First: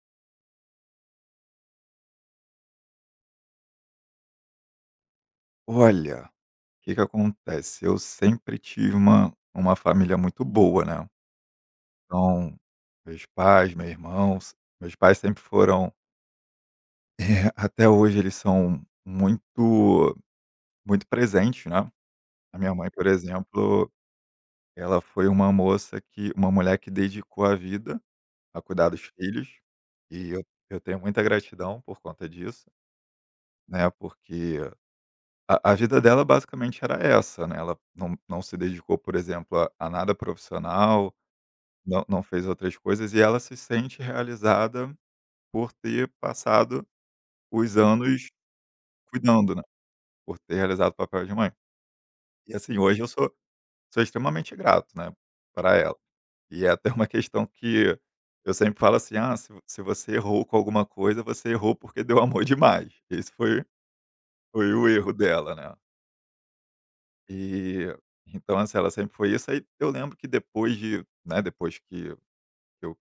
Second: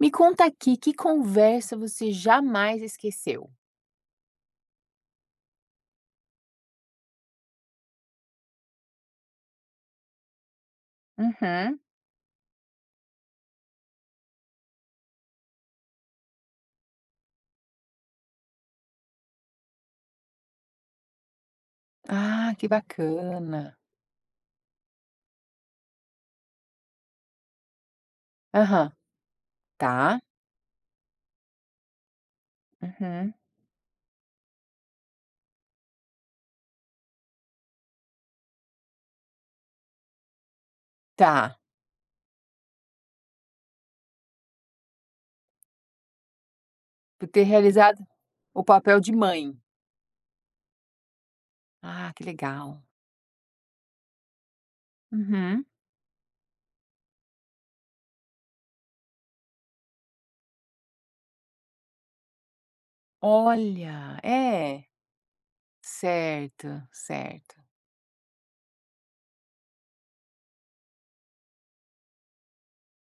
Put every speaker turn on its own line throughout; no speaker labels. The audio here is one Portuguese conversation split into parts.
Me conta aqui, que conversa você jamais esqueceu?
Olha, o que que acontece, eu sempre tive uma família muito boa, né,
Uhum.
então, meus pais, meus irmãos, meus pais sempre foram, até hoje eles são muito muito presentes, né.
Ah,
A
que
minha mãe, por
bacana.
exemplo, ela foi uma moça que uma mulher que dedicou a vida a cuidar
Aham.
dos filhos,
Tá.
e eu tenho muita gratidão por conta disso,
Uhum.
né, porque a vida dela basicamente era essa, né, ela não se dedicou, por exemplo, a nada profissional,
Tá.
não fez outras coisas e ela se sente realizada por ter passado
Por ter
os
realizado
anos
o papel de
cuidando,
mãe.
né, por ter realizado o papel de mãe.
Ah, que
E assim,
legal.
hoje eu sou extremamente grato, né,
Uhum.
para ela. E é até uma questão que eu sempre falo assim: "Ah, se você errou com alguma coisa, você errou porque deu amor demais". Esse foi
Olha,
Foi
é.
o erro dela, né.
Certo, certo.
E, então, assim, ela sempre foi isso. Aí eu lembro que depois de né, depois que eu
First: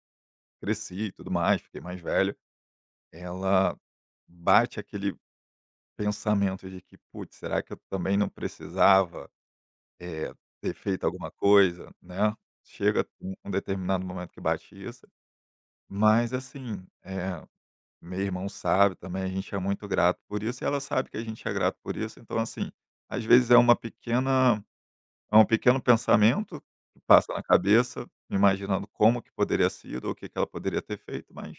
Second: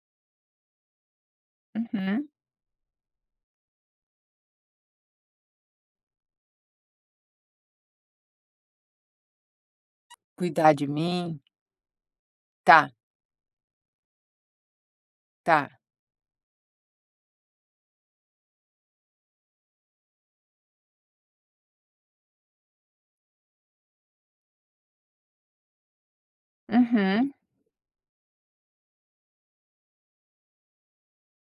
cresci e tudo mais, fiquei mais
Uhum.
velho, ela bate aquele pensamento de que: "Putz, será que eu também não precisava, eh,
Cuidar
ter
de
feito alguma
mim.
coisa?", né.
Tá,
Chega um determinado momento que bate isso.
tá.
Mas, assim, meu irmão sabe também, a gente é muito grato por isso e ela sabe que a gente é grato por isso. Então, assim, às vezes é uma pequena É um pequeno pensamento que passa
Uhum.
na cabeça, imaginando como que poderia sido ou o que que ela poderia ter feito, mas,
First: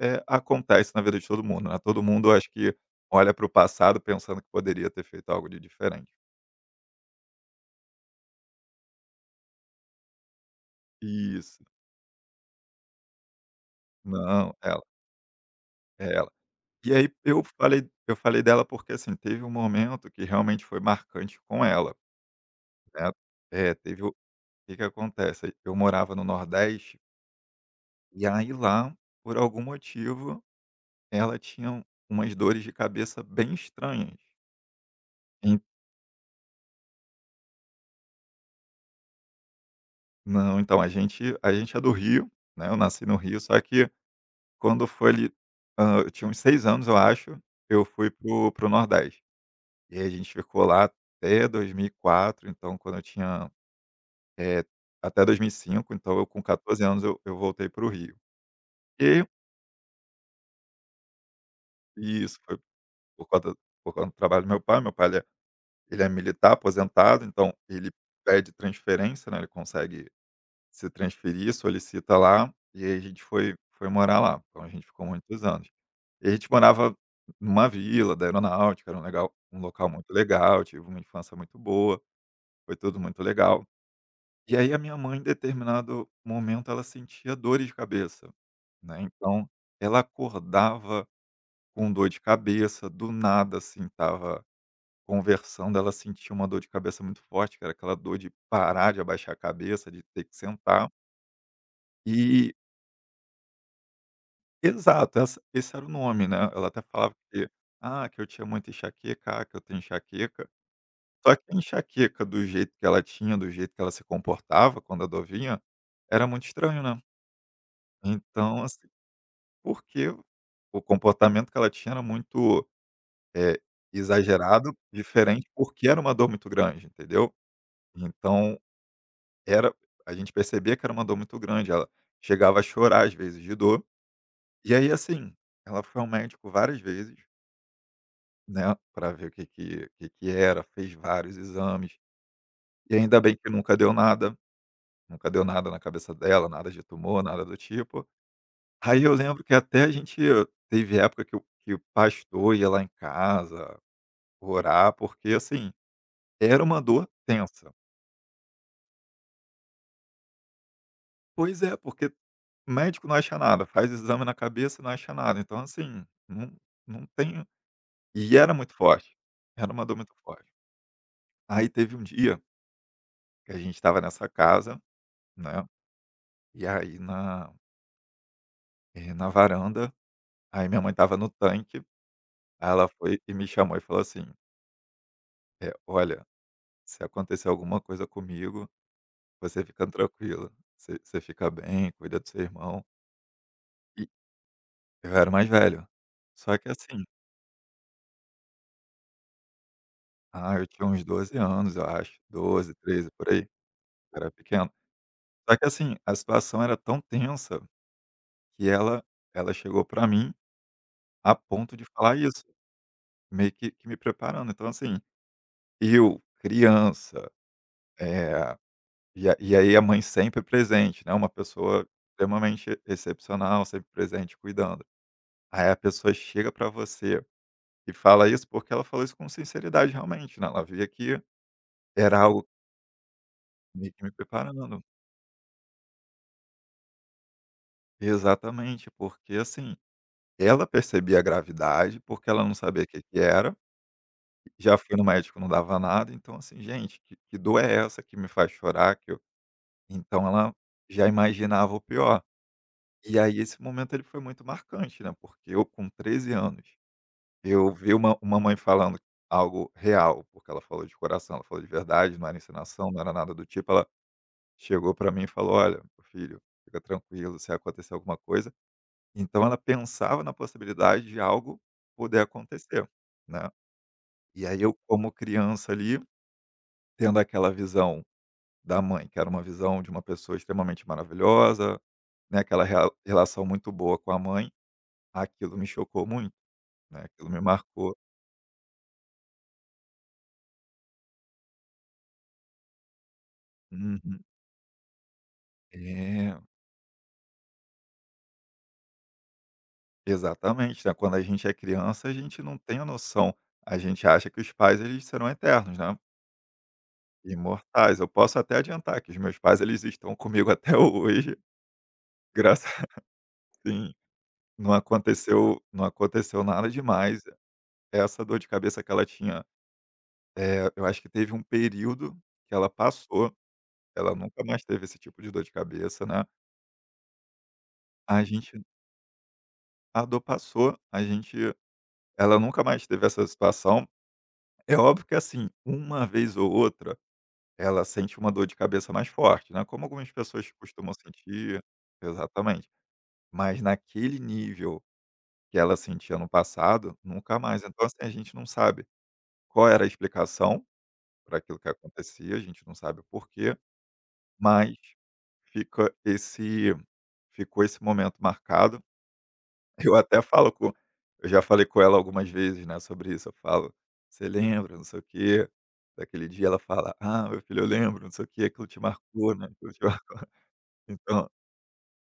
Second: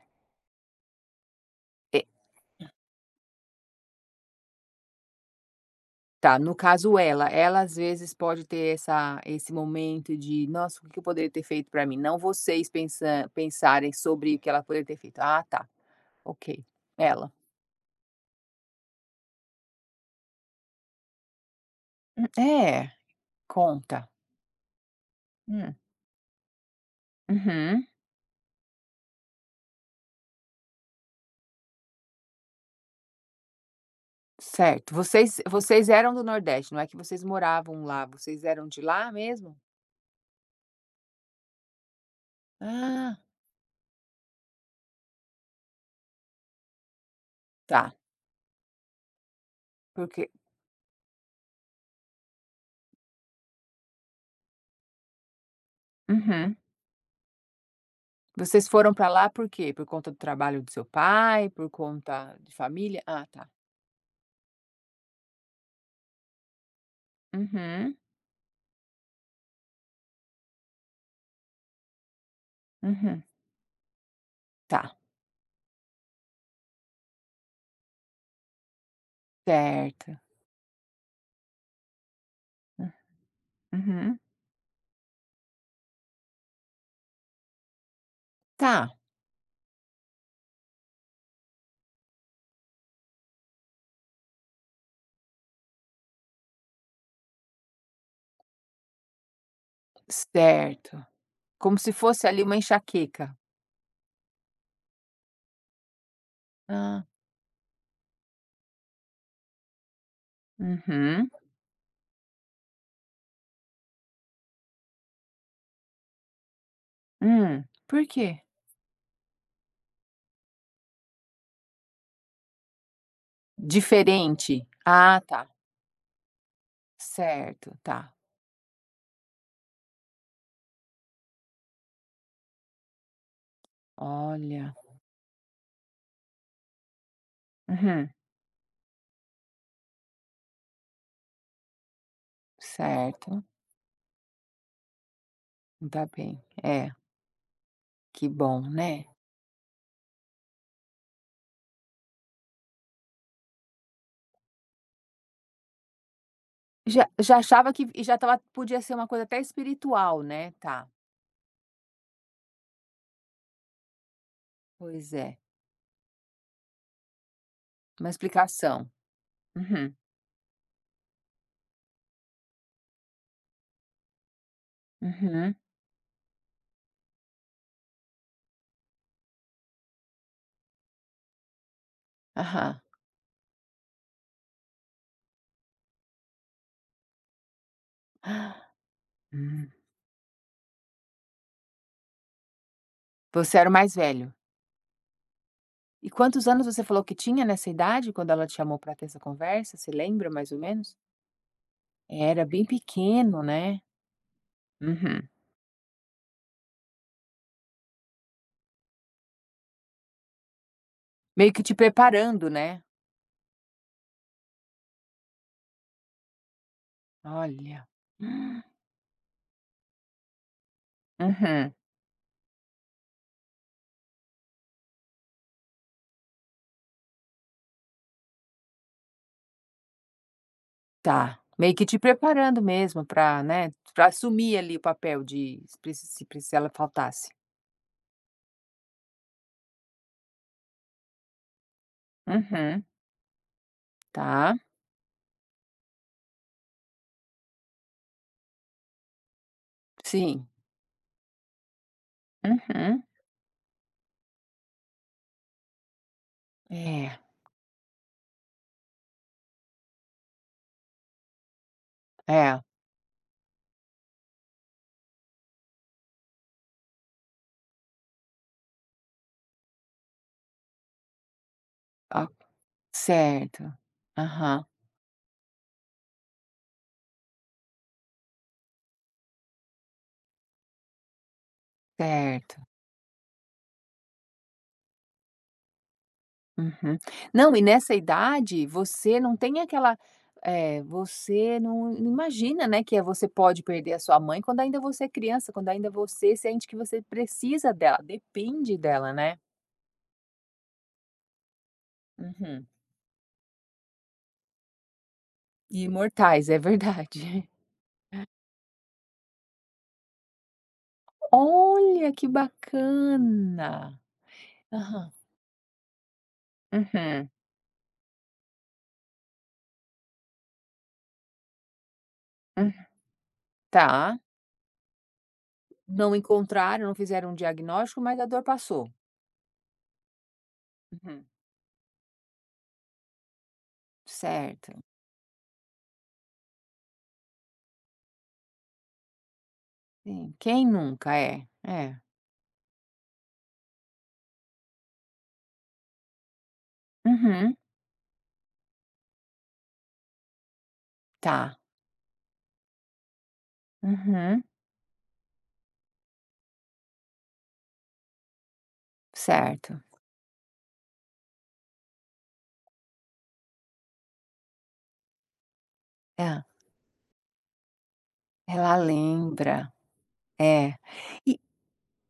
acontece na vida de todo mundo, né. Todo mundo acho que olha para o passado pensando que poderia ter feito algo de diferente.
Tá, no caso ela, ela às vezes pode ter essa esse momento de: "Nossa, o que eu poderia ter
Isso.
feito pra mim?". Não vocês pensan pensarem sobre o que
Não,
ela
ela,
poderia ter feito. Ah, tá,
é ela.
ok.
E aí
Ela.
eu falei dela porque, assim, teve um momento que realmente foi marcante com ela,
É,
né. É,
conta.
teve o que que acontece,
Hum,
eu morava no Nordeste,
uhum,
e aí lá, por algum motivo ela tinha umas dores de cabeça bem estranhas.
certo. Vocês
En
vocês eram do Nordeste, não é que vocês moravam lá, vocês eram de lá mesmo?
Não, então, a gente é do Rio, né, eu nasci no
Ah,
Rio, só que quando foi ali, eu tinha uns 6 anos, eu acho, eu
tá,
fui pro Nordeste. E aí a
porque
gente ficou lá até 2004, então quando eu tinha, eh, até 2005, então eu com
uhum.
14 anos eu voltei pro Rio.
Vocês foram pra lá por quê? Por conta do trabalho do seu pai, por
E
conta
isso,
de
foi
família? Ah,
por
tá.
conta por conta do trabalho do meu pai ele ele é militar aposentado, então ele
Uhum,
pede transferência, né, ele consegue se transferir, solicita lá, e aí a gente
uhum,
foi morar lá, então a gente
tá.
ficou muitos anos. E a gente morava numa vila da aeronáutica, era um legal um local muito
Certo.
legal, tive uma infância muito boa, foi
Hum,
tudo muito legal.
uhum.
E aí a minha mãe, em determinado momento, ela sentia dores de cabeça,
Tá,
né, então ela acordava com dor de cabeça, do nada, assim, estava conversando, ela sentia uma dor de cabeça muito forte, que era aquela dor de parar, de abaixar a cabeça, de ter que sentar.
certo. Como se fosse ali
E
uma enxaqueca.
exato, essa esse era o nome, né, ela até
Ah,
falava que: "Ah, que eu tinha muita enxaqueca, ah, que eu tenho enxaqueca".
uhum.
Só que a enxaqueca do jeito que ela tinha, do jeito que ela se comportava quando a novinha, era muito estranho, né.
Por quê?
Então, assim, porque o comportamento que ela tinha era muito, eh,
Diferente?
exagerado,
Ah, tá.
diferente, porque era uma dor muito grande, entendeu.
Certo, tá.
Então era a gente percebia que era uma dor muito grande, ela chegava a chorar às vezes de dor.
Olha.
E aí, assim, ela foi ao médico várias vezes.
Uhum.
Né, para ver o que era, fez vários exames, e ainda bem
Certo.
que nunca deu nada, nunca deu nada na
Tá
cabeça
bem.
dela, nada de
É,
tumor, nada do tipo.
que bom,
Aí
né.
eu lembro que até a gente teve época que o pastor ia lá em casa orar, porque, assim, era uma
Já
dor
já
tensa.
achava que e já estava podia ser uma coisa até espiritual, né. Tá,
Pois é, porque médico não acha nada, faz exame na cabeça e não acha
pois é.
nada, então, assim, não tem
Uma
e era muito
explicação.
forte, era uma
Uhum,
dor muito forte. Aí teve um dia que a gente estava nessa casa,
uhum.
né e aí na na varanda, aí minha mãe estava no tanque, aí
Aham.
ela foi e me chamou e falou assim: Olha, se acontecer alguma coisa comigo, você
Hum.
fica tranquila, você fica bem, cuida do seu irmão".
Você era o mais
E
velho?
eu era o mais velho.
E quantos
Só
anos
que
você falou
assim,
que tinha nessa idade quando ela te chamou para ter essa conversa, você lembra mais
ah,
ou
eu tinha
menos?
uns 12 anos, eu acho,
Era bem
12 13 por aí,
pequeno, né.
eu era pequeno.
Uhum.
Só que assim, a situação era tão tensa que ela chegou pra mim a
Meio que te
ponto de falar isso,
preparando, né.
meio que me preparando. Então assim, eu, criança,
Olha.
eh e a e aí a mãe sempre presente, né, uma
Uhum.
pessoa extremamente excepcional, sempre presente, cuidando. Aí a pessoa chega para você e fala isso, porque ela falou isso com sinceridade realmente, né, ela via que
Tá. Meio que te
era algo
preparando mesmo para, né,
meio que
para
me
assumir ali o
preparando.
papel de se preci se preci se ela faltasse.
Exatamente, porque, assim, ela percebia a gravidade, porque ela não sabia
Uhum.
o que que era,
Tá.
já fui no médico, não dava nada, então, assim: "Gente, que dor é essa que me faz chorar?", que eu então
Sim.
ela já imaginava o pior.
Uhum.
E aí esse momento ele foi muito marcante, né, porque eu com 13 anos,
É,
eu vi uma mãe falando algo real, porque ela falou de coração, ela falou de verdade, não era
é.
encenação, não era nada do tipo, ela chegou para mim e falou: "Olha, meu filho, fica tranquilo, se acontecer alguma coisa", então ela pensava na possibilidade de algo poder
Ah,
acontecer, né.
certo.
E aí
Aham.
eu como criança ali, tendo aquela visão da mãe, que era uma visão de uma pessoa extremamente maravilhosa, né, aquela
Certo.
rea relação muito boa com a mãe, aquilo me chocou muito.
Uhum.
Né, aquilo me
Não, e nessa
marcou.
idade você não tem aquela você não imagina, né, que é você pode perder a sua
Uhum.
mãe quando ainda você é criança, quando ainda você
É,
sente que você precisa dela, depende dela, né.
exatamente, né, quando a gente é criança, a gente não
Uhum.
tem a noção. A gente acha que os pais, eles serão eternos,
E
né,
imortais, é verdade.
imortais. Eu posso até adiantar que os meus pais, eles estão comigo até hoje,
Olha, que
graças a Deus
bacana. Aham.
não aconteceu nada demais.
Uhum,
Essa dor de cabeça que ela tinha, eu acho que teve um período que ela
hum.
passou, ela
Tá.
nunca mais teve esse tipo de dor de cabeça,
Não
né.
encontraram, não fizeram um diagnóstico, mas a
A
dor
gente
passou.
a dor passou, a
Uhum.
gente ela nunca mais teve essa situação.
Certo.
É óbvio que, assim, uma vez ou outra, ela sente uma dor de cabeça mais forte, né, como algumas
Sim,
pessoas
quem
costumam
nunca? É,
sentir
é.
exatamente. Mas naquele nível que ela sentia no passado, nunca
Uhum.
mais. Então, assim, a gente não sabe qual era a explicação para
Tá.
aquilo que acontecia, a gente não sabe o porquê,
Uhum,
mas fica esse ficou esse momento marcado.
certo.
Eu até falo com eu já falei com ela algumas vezes, né, sobre isso, eu falo: "Você lembra, não sei o quê, daquele
É,
dia?" Ela fala: "Ah, meu filho, eu lembro, não sei o quê, aquilo
ela
te marcou, né,
lembra.
aquilo te marcou".
É.
Então
E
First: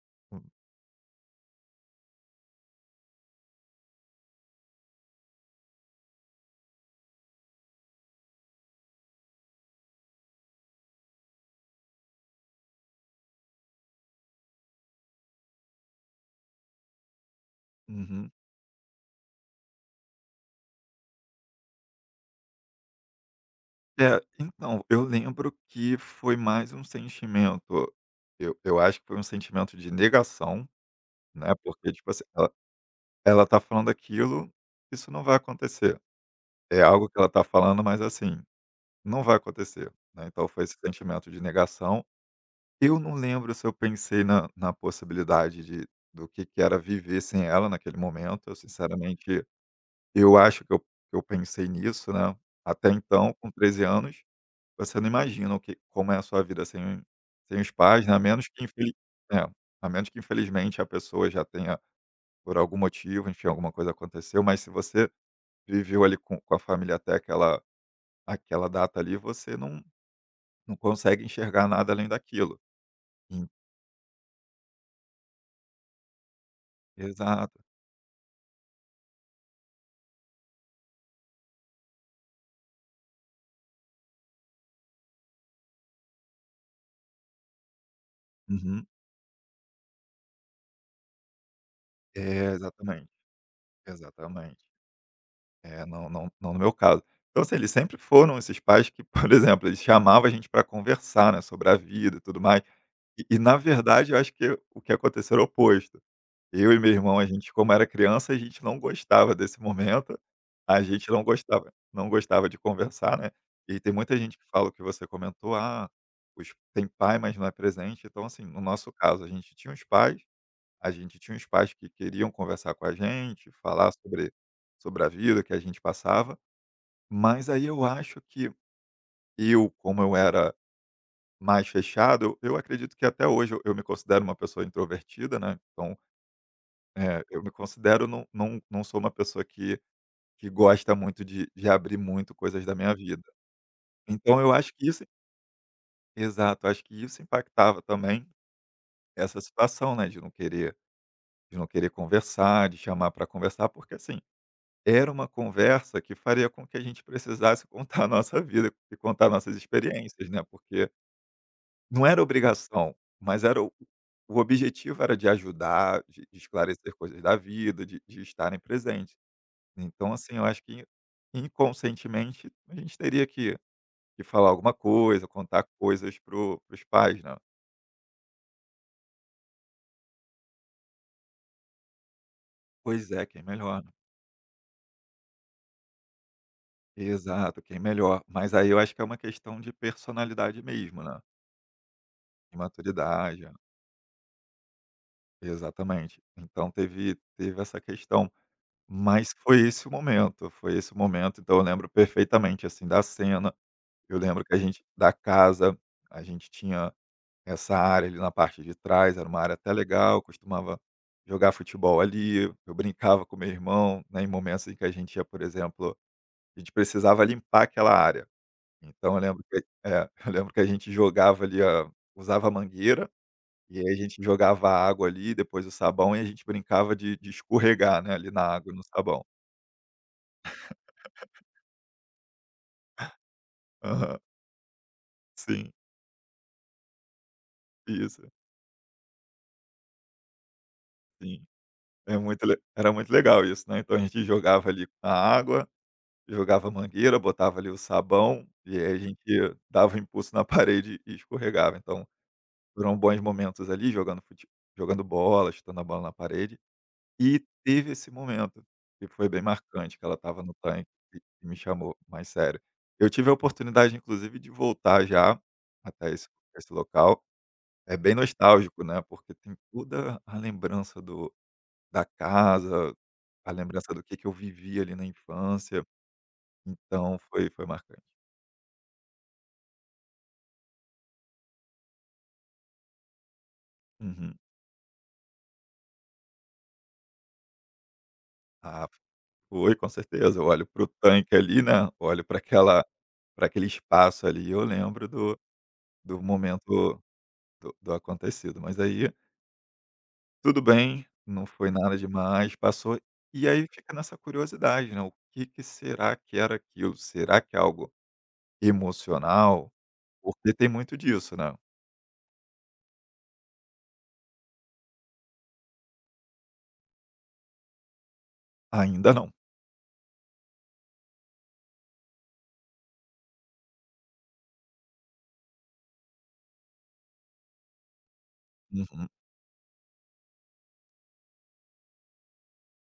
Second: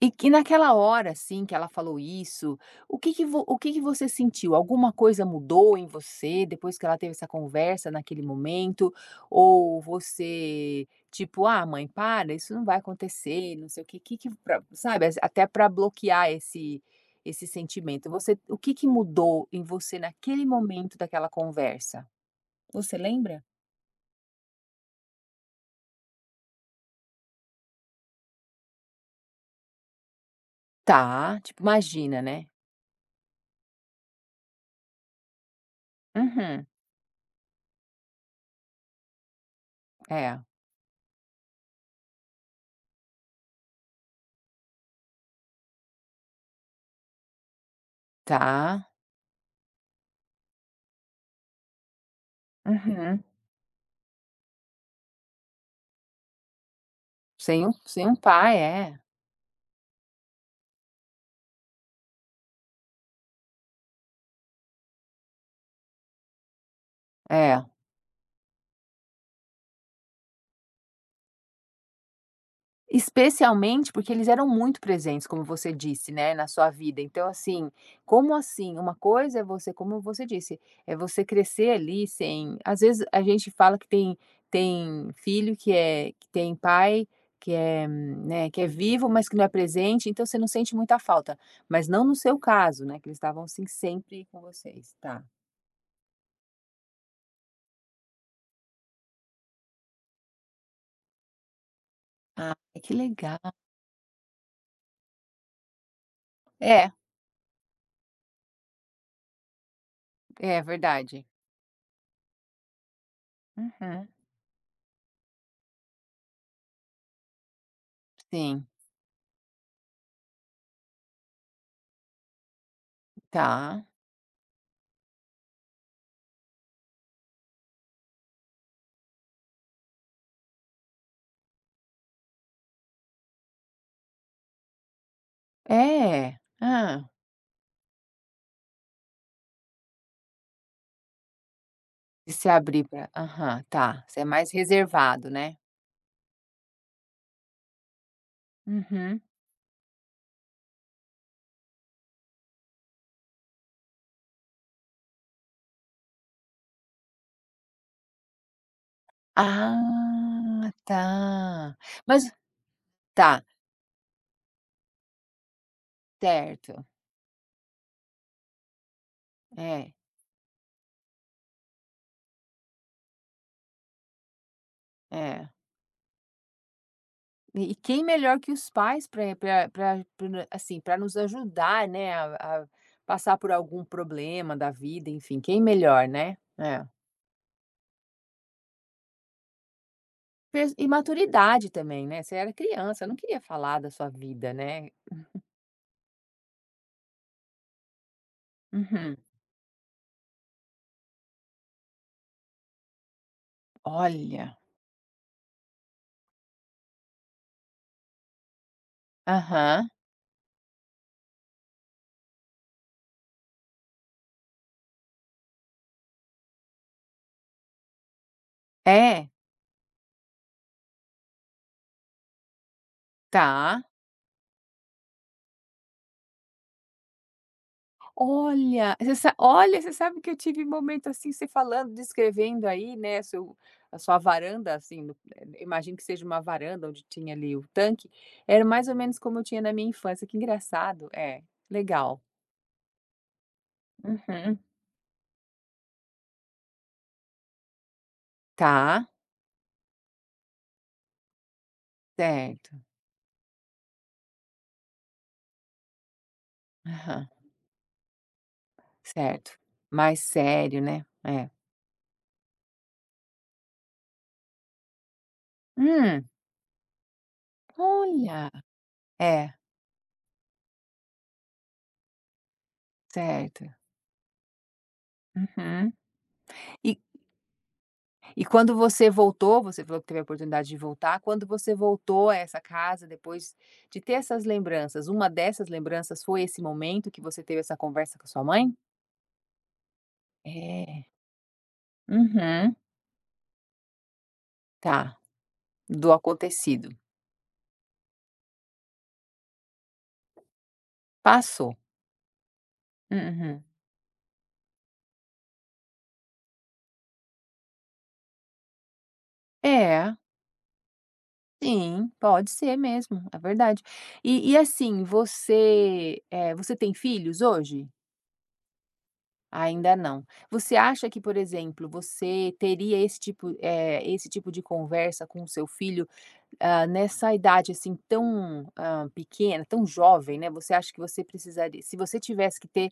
e que naquela hora, assim, que ela falou isso, o que que vo o que que você sentiu? Alguma coisa mudou em você depois que ela teve essa conversa naquele momento? Ou você, tipo: "Ah, mãe, para, isso não vai acontecer, não sei o quê", que pra sabe, as- até para bloquear esse esse sentimento.
uhum.
Você o que que mudou em você naquele momento daquela conversa? Você lembra?
É, então, eu lembro que foi mais um sentimento eu acho que foi um sentimento de negação,
Tá,
né,
tipo,
porque, tipo
imagina,
assim,
né?
ela tá falando aquilo, isso não vai acontecer.
Uhum.
É algo que ela tá falando, mas assim, não vai acontecer, né,
É,
então foi esse sentimento de negação. Eu não lembro se eu pensei na possibilidade de do que era viver sem ela naquele momento, eu
tá.
sinceramente eu acho que eu pensei nisso, né, até
Uhum.
então com 13 anos, você não imagina o que como é a sua vida sem sem
Sem
os
um
pais,
sem
né,
um
a menos
pai,
que infeli
é.
é, a menos que infelizmente a pessoa já tenha por algum motivo, enfim, alguma coisa aconteceu, mas se você viveu ali com a família até
É.
aquela data ali, você não consegue enxergar nada além daquilo. En
Especialmente porque eles eram muito presentes, como você disse, né, na sua vida. Então,
Exato.
assim, como assim? Uma coisa é você como você disse, é você crescer ali sem às vezes a gente fala que tem tem filho que é que tem pai que é, né, que é
Uhum.
vivo, mas que não é presente, então você não sente muita falta. Mas não no seu
É,
caso, né, que
exatamente,
eles estavam, assim, sempre com
exatamente.
vocês. Tá.
É, não no meu caso. Então, assim, eles sempre foram esses pais que, por exemplo, eles chamavam a gente para conversar, né, sobre a vida e tudo
Ah,
mais.
que legal.
E na verdade eu acho que o que aconteceu era o oposto. Eu e meu
É.
irmão, a gente como era criança, a gente não gostava desse momento,
É
a gente
verdade.
não gostava de conversar, né. E tem
Uhum.
muita gente que fala o que você comentou: "Ah, os tem pai, mas não é presente". Então, assim, no
Sim,
nosso caso, a gente tinha uns pais que queriam conversar com a gente,
tá.
falar sobre a vida que a gente passava, mas aí eu acho que eu, como eu era mais fechado, eu acredito que até hoje eu me considero uma pessoa introvertida, né, então,
É. ah,
eu me considero não sou uma pessoa que gosta muito de abrir
De
muito
se
coisas da
abrir
minha
pra
vida.
aham, tá. Você é
Então eu
mais
acho que isso
reservado, né?
exato, eu acho que isso impactava também
Uhum.
essa situação, né, de não querer conversar, de chamar para conversar, porque assim era uma conversa que faria com que a gente precisasse contar a nossa vida e contar nossas experiências, né,
Ah,
porque
tá.
não era
Mas
obrigação, mas
tá,
era o objetivo era de ajudar, de
certo.
esclarecer coisas da vida, de estarem presentes.
É,
Então, assim, eu acho que inconscientemente a gente teria que falar alguma coisa,
é.
contar coisas para os pais, né.
E quem melhor que os pais para, pra pra assim, para nos ajudar, né, a
Pois é,
passar
quem
por
melhor,
algum
né.
problema da vida, enfim, quem melhor, né? É.
Exato, quem melhor. Mas aí eu acho que é uma questão de personalidade
Pers e
mesmo, né,
maturidade também, né, você era
de
criança, não queria
maturidade.
falar da sua vida, né?
Exatamente. Então teve essa questão,
Uhum.
mas foi esse o momento, foi esse o momento, então eu lembro perfeitamente, assim, da cena, eu lembro que
Olha.
a gente da casa, a gente tinha essa área ali na parte de trás, era uma área até
Aham.
legal, costumava jogar futebol ali, eu brincava com meu irmão, né, em momentos em que a gente ia, por exemplo, a gente precisava limpar aquela área, então eu
É?
lembro eu lembro que a gente jogava ali a usava a mangueira
Tá.
e aí a gente jogava a água ali, depois o sabão, e a gente brincava de escorregar, né, ali na água e no
Olha, você
sabão.
sa olha, você sabe que eu tive momento, assim, você falando, descrevendo aí, né, seu a sua
Aham.
varanda, assim, no
Sim,
imagino que seja uma varanda onde tinha ali o tanque,
isso,
era mais ou menos como eu tinha na minha infância, que engraçado. É,
sim. É
legal.
muito le era muito legal isso, né, então a gente
Uhum.
jogava ali a água, jogava mangueira, botava ali o sabão, e aí a
Tá,
gente dava um impulso na parede e escorregava. Então,
certo.
foram bons momentos ali jogando bola, chutando a bola na parede.
Aham,
E teve esse momento, que foi bem
certo.
marcante, que ela
Mais
estava no
sério,
tanque
né.
e
É.
me chamou, mais sério. Eu tive a oportunidade inclusive de voltar já, até esse
Hum,
esse local. É bem
olha.
nostálgico, né, porque
É,
tem toda a lembrança do da casa, a
certo.
lembrança do que eu vivi ali na infância,
Uhum.
então foi foi marcante.
E quando você voltou, você falou que teve a oportunidade de voltar, quando você voltou a essa casa, depois de ter
Uhum.
essas lembranças, uma dessas lembranças foi esse momento que você teve essa conversa com a sua mãe?
Ah, foi, com certeza, eu olho para o
É.
tanque ali, né, olho para
Uhum.
aquela para aquele espaço ali, eu lembro
Tá.
do
Do
do
acontecido.
momento do acontecido, mas aí tudo bem, não foi
Passou.
nada demais, passou. E
Uhum.
aí fica nessa curiosidade, né, o que que será que era aquilo? Será que é algo emocional?
É,
Porque tem muito disso, né.
sim, pode ser mesmo, é verdade. E assim, você, você tem filhos hoje?
Ainda não.
Ainda não. Você acha que, por exemplo, você teria esse tipo esse tipo de conversa com o seu filho? Ah, nessa idade, assim, tão,
Uhum.
pequena, tão jovem, né, você acha que você precisaria se você tivesse que ter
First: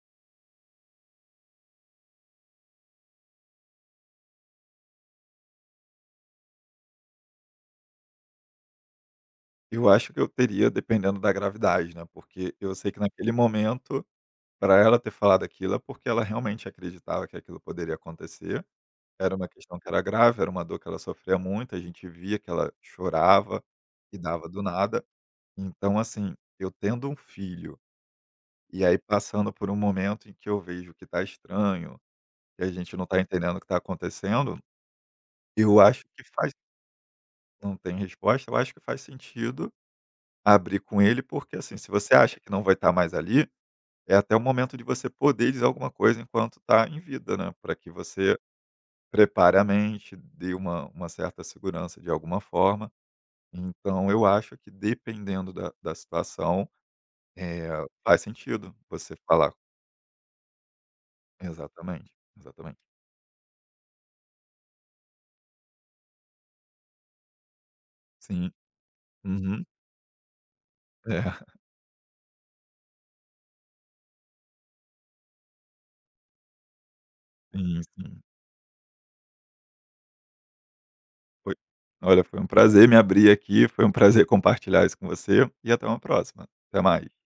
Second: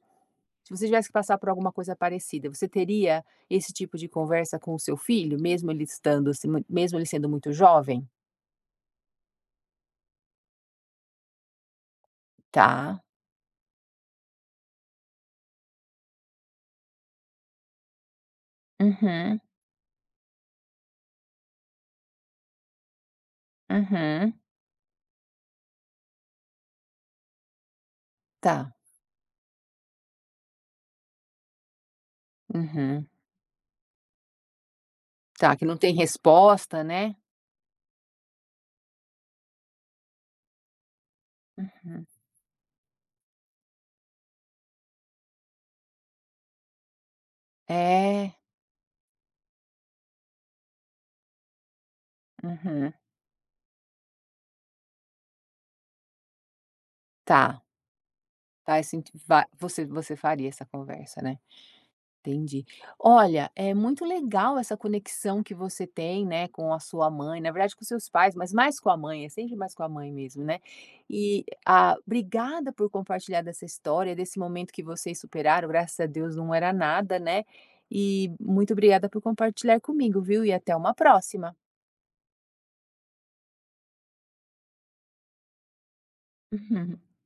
se você tivesse que passar por alguma coisa parecida, você teria esse tipo de conversa com o seu filho, mesmo ele estando assim mui mesmo ele sendo muito jovem?
Eu acho que eu teria dependendo da gravidade, né, porque eu sei que
Tá.
naquele momento, para ela ter falado aquilo é porque ela realmente acreditava que aquilo poderia acontecer, era
Uhum,
uma questão que era grave, era uma dor que ela sofria muito, a gente via que ela chorava e
uhum.
dava do nada. Então assim, eu tendo um filho
Tá.
e aí passando por um momento em que eu vejo que está estranho, que a gente não
Uhum.
está entendendo o que está acontecendo,
Tá, que não
eu
tem
acho que faz
resposta, né.
não tem resposta, eu acho que faz sentido abrir com ele, porque, assim, se
Uhum.
você acha que não vai estar mais ali, é até o momento de você poder dizer alguma coisa enquanto está em vida, né, para que
É.
você prepare a mente, dê uma certa segurança de alguma forma.
Uhum.
Então eu acho que dependendo da situação,
Tá.
eh, faz sentido
Tá, assim,
você
va
falar.
você você faria essa conversa, né?
Exatamente,
Entendi.
exatamente.
Olha, é muito legal essa conexão que você tem, né, com a sua mãe, na verdade com seus pais,
Sim.
mas mais com a mãe, é sempre
Uhum.
mais com a mãe mesmo, né. E,
É,
ah, obrigada por compartilhar dessa história, desse momento que vocês superaram, graças a Deus não era nada, né.
sim, sim.
E muito obrigada por compartilhar comigo, viu, e até uma próxima.
Foi Olha, foi um prazer me abrir aqui, foi um prazer compartilhar isso com você, e até uma próxima. Até mais.